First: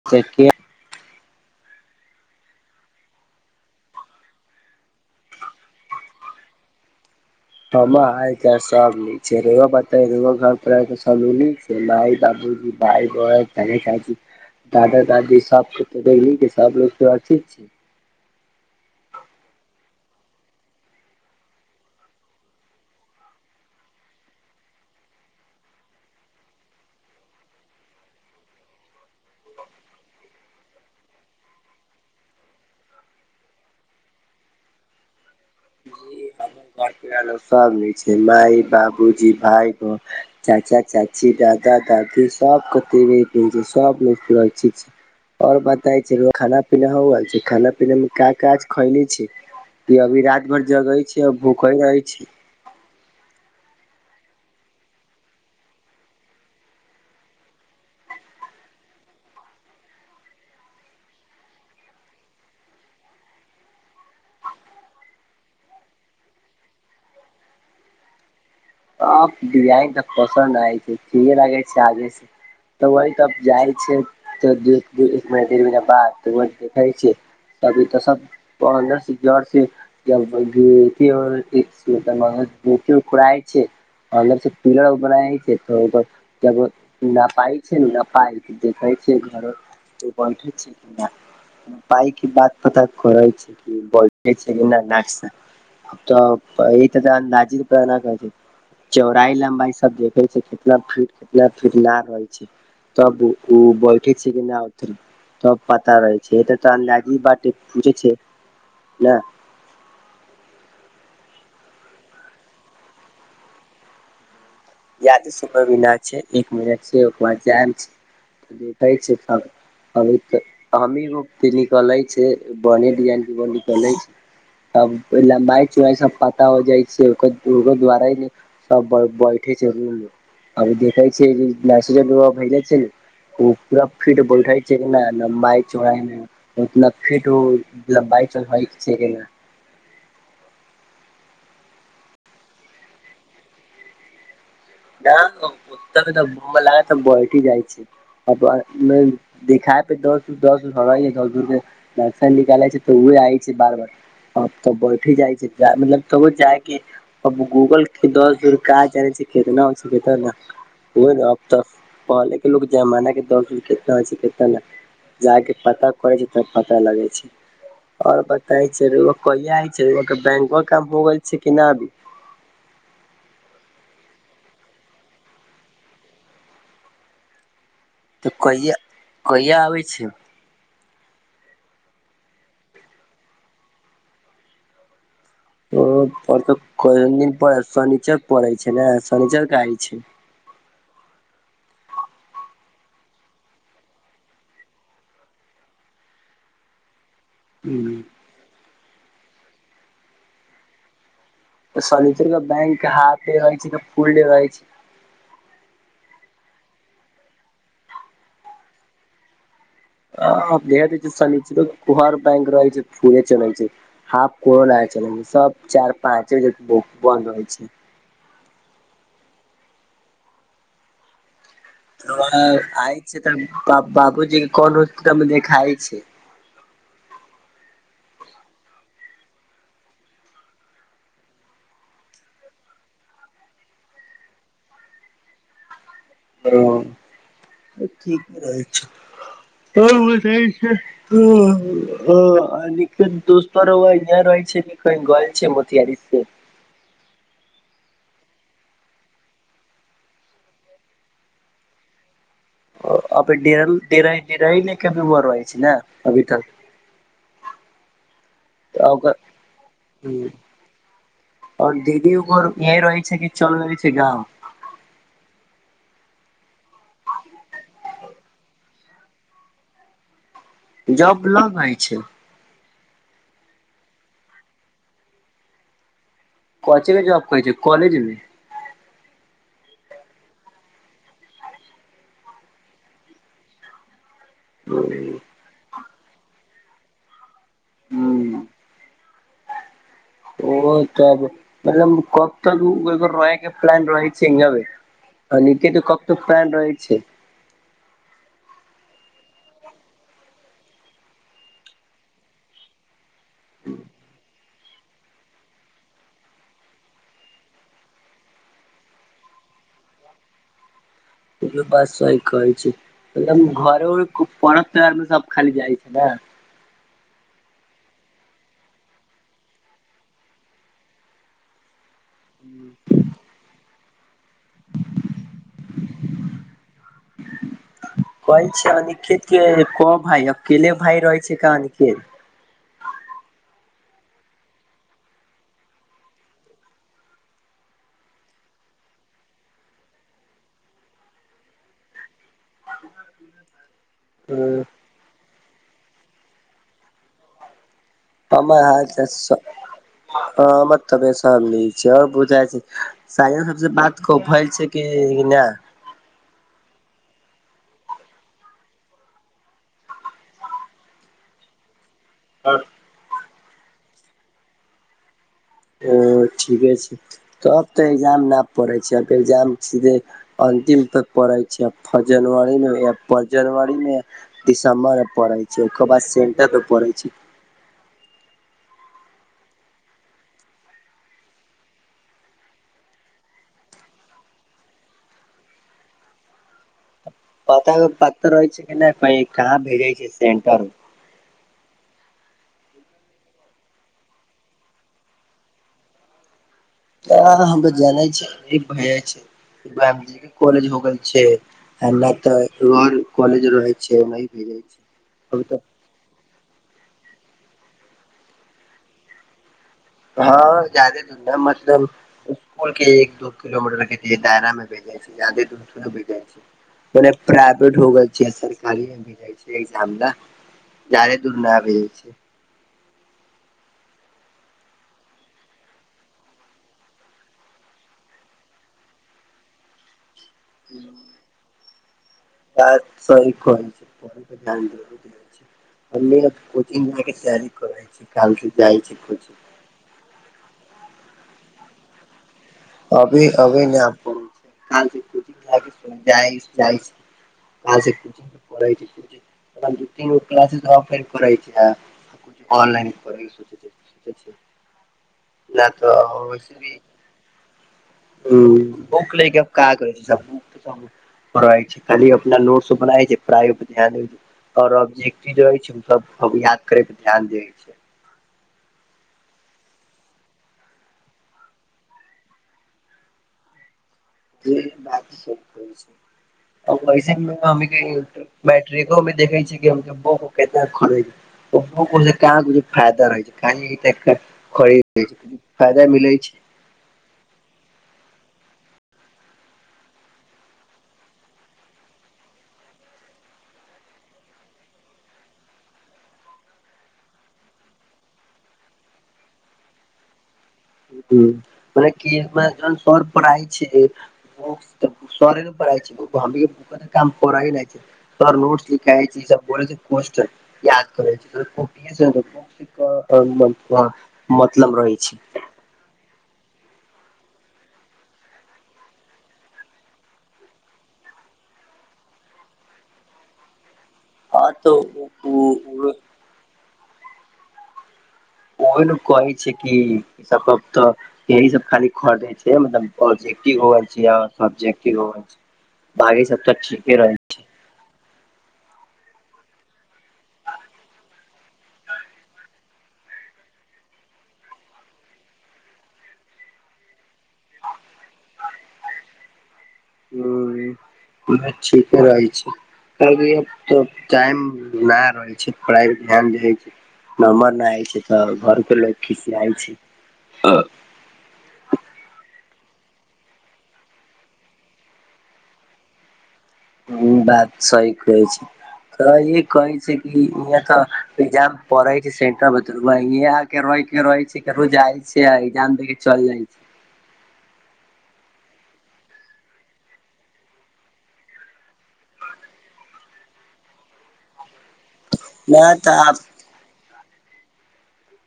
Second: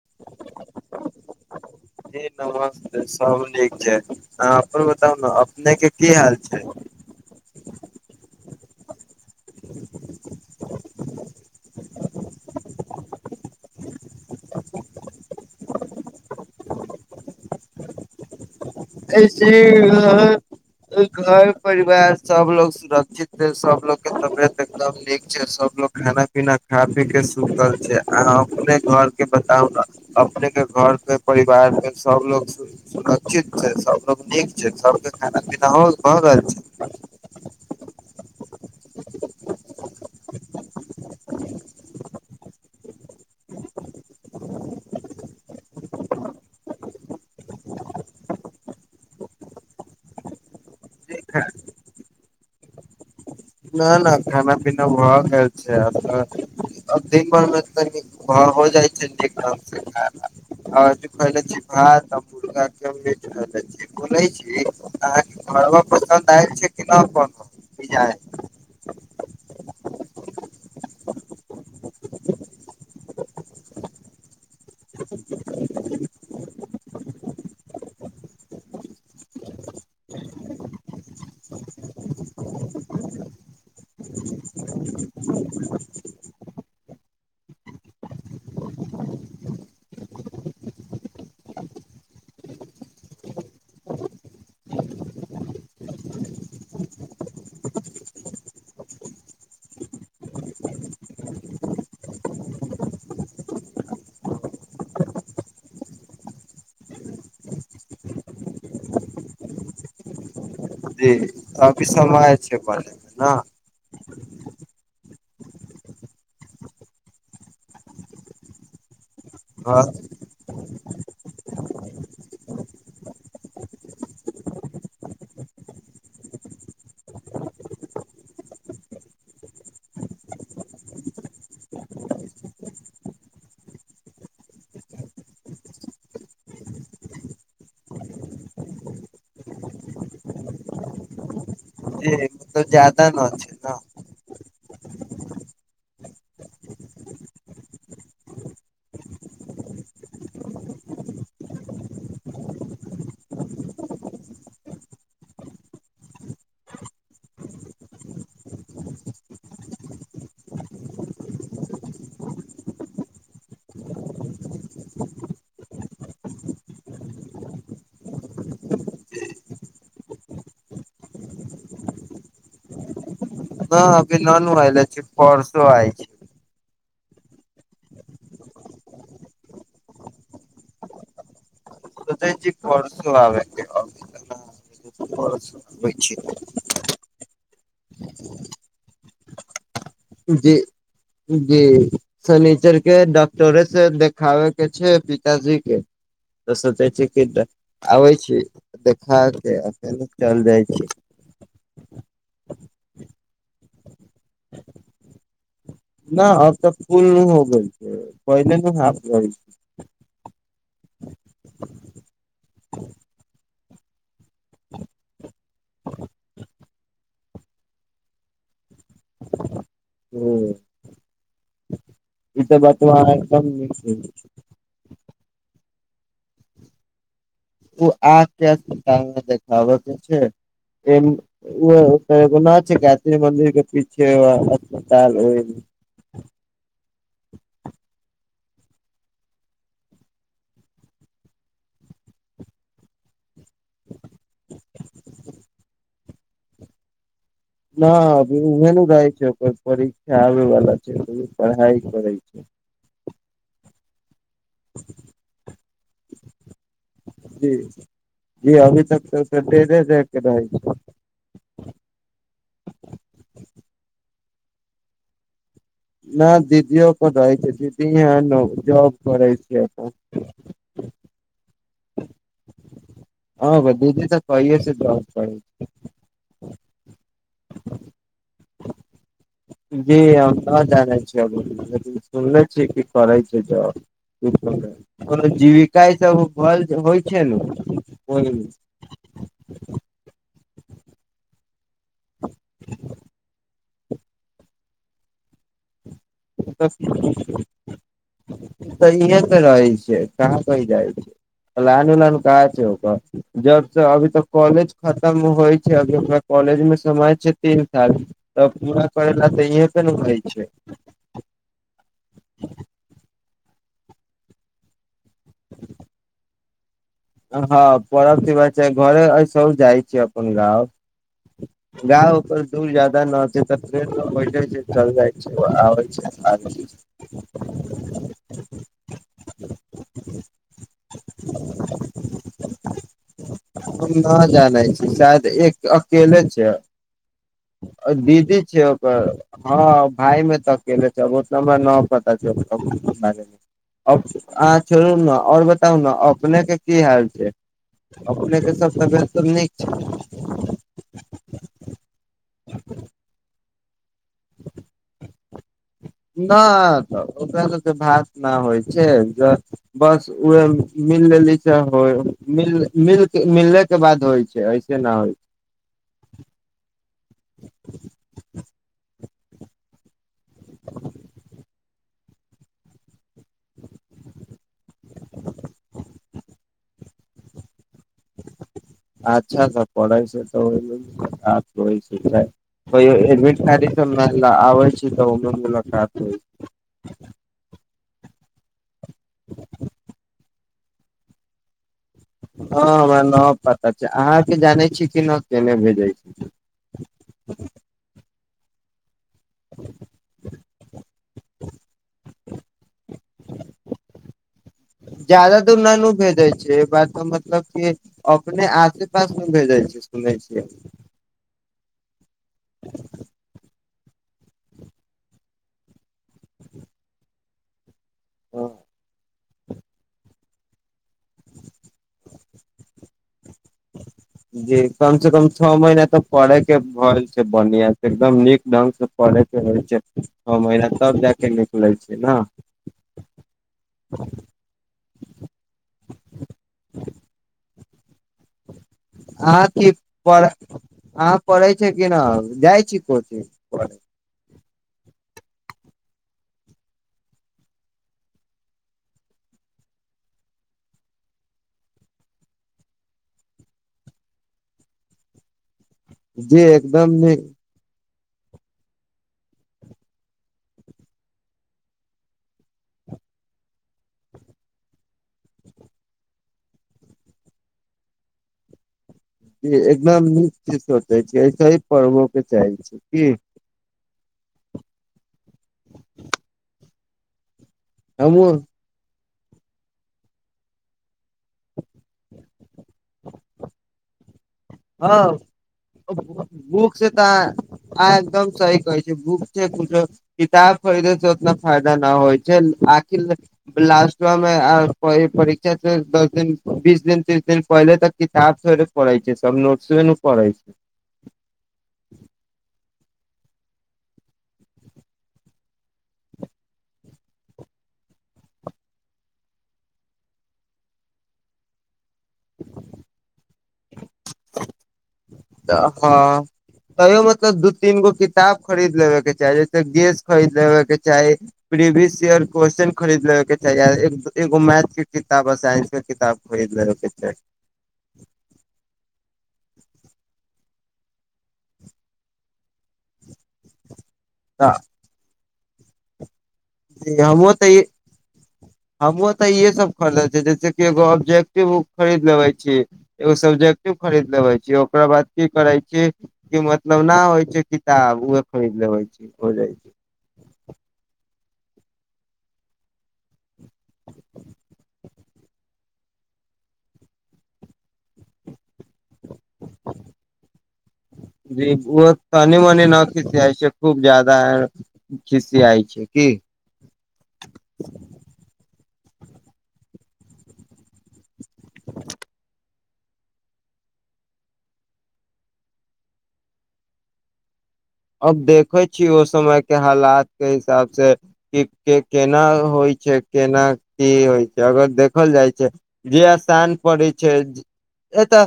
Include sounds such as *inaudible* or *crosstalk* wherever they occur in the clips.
*unintelligible* *unintelligible* अहाँ अपन बताउ न अपने केँ की हाल छैय। *unintelligible* मैइ बाबूजी भाइ बहन चाचा चाची दादा दादी सब *unintelligible* *unintelligible* घर परिवार सब लोग सुरक्षित छैय सबलोग केँ तबियत एकदम नीक छैय सबलोग खाना पीना खा पीके सब सुतल छैय अहा अपने घर के बताउ न अपने केँ घर केँ परिवारके सब लोग सु सुरक्षित सब लोक नीक छैय सबके खाना पीना हो भऽ जी रहल छैय। सब लय छय माय बाबूजी भाई बहन चाचा चाची दादा दादी सब *inaudible* लैय छैय सब पहिरैय छैय। आओर बताय छैय खाना पीना हो रहल छैय खाना पीना मे का का आज ख‌इन छिय कि अभी राति भरि जगैय छी आ छै भुखे रहैय छी। ना ना खाना पीना भऽ गेल छैय एत दिन भरिमे तनि हा हो जाइ छैय निक ढंगस खाना ह एक त खैइने छी भात मुर्गाक मिट ख‌इने छी। बोलैय छी अहाके घरबा पसन्द आयल छैय कि नै अपन अब डिजाइन तऽ पसन्द आय छैय ठिके लगैय छैय चालिस तऽ वही त जाइ छैय त एक महीना डेढ़ महीना बाद व देखैय छिय तभी तऽ सब *inaudible* *inaudible* कि फुराय छैय अन्दर से पीलर बनाइ छै तऽ ओ। *inaudible* *inaudible* पाइ की बात पता करै छै कि बैइठै कि नहि ना। *inaudible* तऽ इ त तऽ अन्दाजी रुपआ नहि कहै छै। चौड़ाई लम्बाई सब देखै छै कितना फीट कितना फीट लागि रहै छै। तब ओ बैठे छी कि नै आर तब पता रहैय छैय एतय तऽ लाजी पाटी खुजैय छैय ना जी अभी समय छैय पहले न यादे सुन्दर भेनाय छैय एक मिनट छैय ओकर बाद जाय छैय देखैय छैय। आब घर अबैय हमी निकले छैय बने डिजाइन के *inaudible* निकले छैय। तब लम्बाई चौड़ाई सब पता होय जाइ छैय ओकरो द्वारा नै सब बैठे छै रुम आब देखै छै *inaudible* छै ने। ओ पूरा फीट बैइठय छै कि नय लम्बाइ चौराइमे। मतलब फिट मतलब *inaudible* तऽ जदा न छै न। न ओत तऽ बम लागै तऽ ब‌इठि जाइ छै। देखाय पे दस-दस हय दस धुरर के। *inaudible* निकालै छै तऽ ओए आइ छै बार-बार। अब तऽ बैठे जाइ छै मतलब तबो जाइके। अब गूगल के दस धुर कहाँ ज सिखेत सखे ने। ओ अब तऽ पहले के लोक जमाना के दस धुर कितना हो छै कितना नहि। जायक पता करै छै तब पता लगै छै। आओर बताय छै कहिया हय छै बैंकबा काम हो गेल छै कि नहि हभी ननु आयले छै परसो आयल छै। तऽ कहिआ-कहिआ आबै छी। सोचय छी परसू आबय केँ हम। ओ त कोन दिन परय शनिचर परय छै न शनिचर के आइ छी। जी जी। शनीचर के डॉक्टरे से देखाबे के छै पिताजी के। तऽ सोचै छी कि आबै छी देखा के फेरो चल जाइ छी। सर्नीचर के बैंक हाफे रहै छै कि फुल डे रहै छै ना अब तऽ फुल नो हो गेलै छै, पहिल न हाफ रहै छै। *unintelligible* बैंक रहै छै फुल चढ़इ छै। हाफ को लागै छल सब चार पाँचे बक बन्द होइ छै। *unintelligible* हूँ। आय बतवा छै एकदम नीक तऽ छै। बाबूजी के कोन होस्टल मे देखाय छै। *unintelligible* ओ आ क देखावके छै। *unintelligible* ओ ओना छै गायत्री मम्मी के पीछे *unintelligible* हैलो की करय छी, हम *unintelligible* ह अ दोसतो रहै छै कि क गल छै मथियरि से। *unintelligible* *unintelligible* परीक्षा आवै वला छै त उ पढ़ाई करै छै। अभीरारा ह नहि कभीइ छै ने अभी तक। *unintelligible* की की अभी तऽ ओकर तक डेरे ल के रहय छै। *unintelligible* आओर दीदी ओकर इह रहै छै कि चल गेल छै गाँव। न दीदीयो ओत रहै छै दीदी अहन जॉब करै छै ओत जॉब लग मे अइछ छै। *unintelligible* हँ भाइ दीदी तऽ कहिये स जॉब करय छै। कोन चीज केँ जॉब करय छै कलेजमे। *unintelligible* *inaudible* जी हम नऽ जानै छियै सुनने छीय कि करै छैय जॉब कोनो जीविका ईसब भल होइ छैय नु ओय हुं नुऽ ओ तब कब तकर रहके *unintelligible* फलाईनड रहै छै इंडिया मे *unintelligible* *unintelligible* रहै छैय कहाँ कहि जाइ छैय प्लान उलान कहा छै ओक जब त अभी तक कॉलेज। खतम होइ छै अभी हमरा कॉलेज मे समय छै तीन तारिक। तऽ पूरा करैला तऽ इहें त नु होई छै। बात सही कहै छी मतलब घर उर पर्व त्यौहार मे सब खाली जाइ छै ने। हँ परब *unintelligible* घरे सब जाइ छै अपन गाँव। गाँव पर दूर ज्यदा न होतै तब। से तऽ होेईते छैय चल जाइ छैय आबै छैय *unintelligible* कहै छीयै अनिखित के कऽ भाय अकेले भाय रहै छैय कान अनिकेत हम न जानै छी शायद एक अकेले छैय दीदी छैय ओकर हँ भाय मे तऽ अकेले छैऽ *unintelligible* अहाँ छोड़ू नऽ आओर बताउ नऽ अपने के की हाल छैय प *unintelligible* हँ तबस छै आओर बुझ छै सब बात *unintelligible* फल छैय *unintelligible* कि नहि ना तऽ ओकरा सबके भात न होइ छैय ज बस उहे मिल ललही तैं होय मिल मिल मिलले के बाद होइ छैय ऐसे न होइ छैय ओ ठीके छैय तब तऽ एग्जाम न पड़ै छैय एग्जाम सीधे अन्तिम थक पढ़ै छैय फ जनवरी फ जनरीमे दिसम्बरमे पढ़ै छैय ओयक बाद सेन्टमे पढ़ै छैय अच्छासे पढ़ै छैय त *unintelligible* कहियो एडमिट कार आबे छी तऽ ओ मुलाकात हो छै *unintelligible* पता उ पता रहै छैय कि नहि कही कहाँ भेजे छैय सेंटर हँ हमरा नऽ पता छैय अहाँके जानै छी कि न केने भेजै छी आ हम तऽ जानै छी भए जाइ छैय *unintelligible* कॉलेज हो गेल छैय नहि तऽ एगो और कॉलेज रहे छैय ओनाही भेजे छैय जादा दूर न नानू भेजय छैय बात तऽ मतलब कि अपने आसे पास मे भेजाइ छैय हँ जादे दू न मतलब इसकु के एक दू किलोमीटर के दायरा मे बेेजइ छैय जादे दू बेेजइ छैय ओने प्राइवेट हो गेल छैय छियै सरकारीय मे भेजय छैय *unintelligible* जादे दूर नऽ भेजै छीये *inaudible* *inaudible* जी कम से कम छह महीना तऽ पढ़े के परे छैय बढ़आ से एकदम नीक ढंग से पढ़े के हो छै छओ महीना तब जाके निकले छै ने बात सही कहे छैय धान जर छैय हमें कोचिंग जाय के तैयारी करे छैय आहा क पढ़ अह पढ़ै छैय कि नऽ जाइ छी कोचिंग अभी अभी पढ़े नय प छैय *unintelligible* काल जई छी आ *unintelligible* स पढ़ा *unintelligible* दू तीन गो क्लासेज कर छैनन *unintelligible* *unintelligible* नय ह बुक लैके क करै छै बुक त छै खाली अपना नोट बनाै छै पढ़ाई प ध्यान द आओरब जे चीज रहै छै सब याद करे के ध्यान देै छै एकदम नीक चीज सोचै छी ऐसे ही पढ़बो के चाहे छी की *unintelligible* हमहुँ ट्रेको में देखे छ छै कि हम के बुक क खड़े बूको मे फायदा रहै छैय खाली खरीद हँ छैय फायदा मिलैत छैय बुक से तऽ आहाॅं एकदम सही कहै छैय बूक छैय कुछो किताब फरीद सऽ ओतना फायदा नऽ होइ छैय आखीर लास्ट मे परीक्षा दस दिन बीस दिन तीस दिन पहिले तक किताब थोड़ी पढ़ैइ छै सब नोट न पढ़इ छै ह मने कमे जन सर पढ़ाय छै *unintelligible* सरे न पड़इ छै क तऽ काम कर ह नहि छै तर नोट्स लिखाइ छी सब बोलै छै क्वेश्चन याद करै छै त *unintelligible* मतलब रहै छै तऽ हँ तैयो मतलब दू तीन गो किताब खरीद लेबे के चाही जैसे गेस खरीद लेबे के चाही प्रीवियस इयर क्वेश्चन खरीदल के चैई अ एगो आ मैथ के किताब आ साइंस के तऽ किताब करें के चैई ओहि ने कहै छै कि इ सब कत्ता यी सब खाली खटे छै मतलब्टि रोज भागी सबटा ज हमो तऽ ई हमहुं तऽ इहे सब खरीदले छी जैसे कि एगो ऑब्जेक्टिव खरीद लेबे छीय एगो सब्जेक्टि खरीद लेबे छीय ओकरा बाद की करै छीय क मतलब न होइ छै किताब उह खरीद लेब छै हो जाइ छैय ह ब ठीके रहै छै कक तऽ टाइम नहि रहै छै पढ़ाइ मे ध्यान छै नमबर नहिइ छैय तऽ घर के लोक खिसियाइ छैय जी ओ तनी मनी न खिच जाइ छै खूब जदा खिसी आइ छै कि ह बात सही कहै छै त ये कहे छै क यहाँ तऽजाम पढ़े छै सेंटर केे के रहे छै केकरो जाय छै एजाम देख के चल जाइ छै अब देखे छी ओ समय के हालात के हिसाब से के केना होइ छै केना की होइ छै अगर देख देखल जाइ छै ना तऽ आब जे स्थान पड़ै छै ए तऽ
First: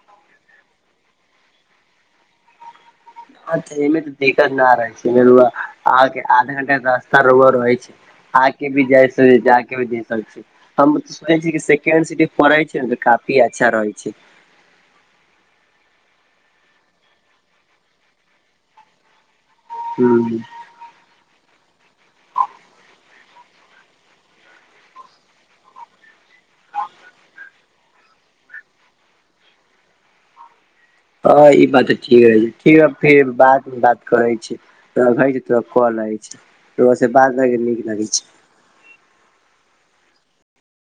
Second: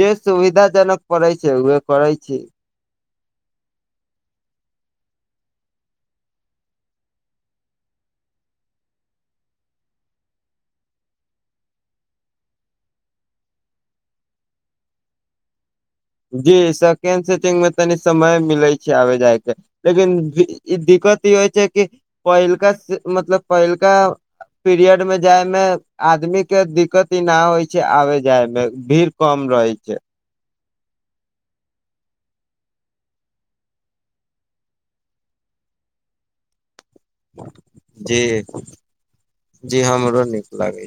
जे सुविधा जनक पड़ै छै उह करै छी अचछा एमे तऽ दिक्कत न रहै छैमे रु आ आध घंटा रास्ता रुआ रहै छै आके भी जाय सकै छै आगे भी जाय सकै छी हम सुनै छै सेकेंड सीट पढ़े छै ने तऽ काफी अच्छा रहे छैय जी सेकेंड सेटिंग मे तनि समय मिलै छै आबे जाय के लेकिन हूँ ई दिक्कत ई होइ छै कि पहिलका मतलब पहिलका पीरियड में जाइ मे आदमी के दिक्कत ई न होइ छै आबे जाय मे भीड़ कम रहे छैय ह ई बात तऽ ठीक है छै ठीक फेर बात बात करै छी तरा हो छै तोरा क लै छै त बातय नीक लगै छै *unintelligible* जी ह हमरो नीक लागे छै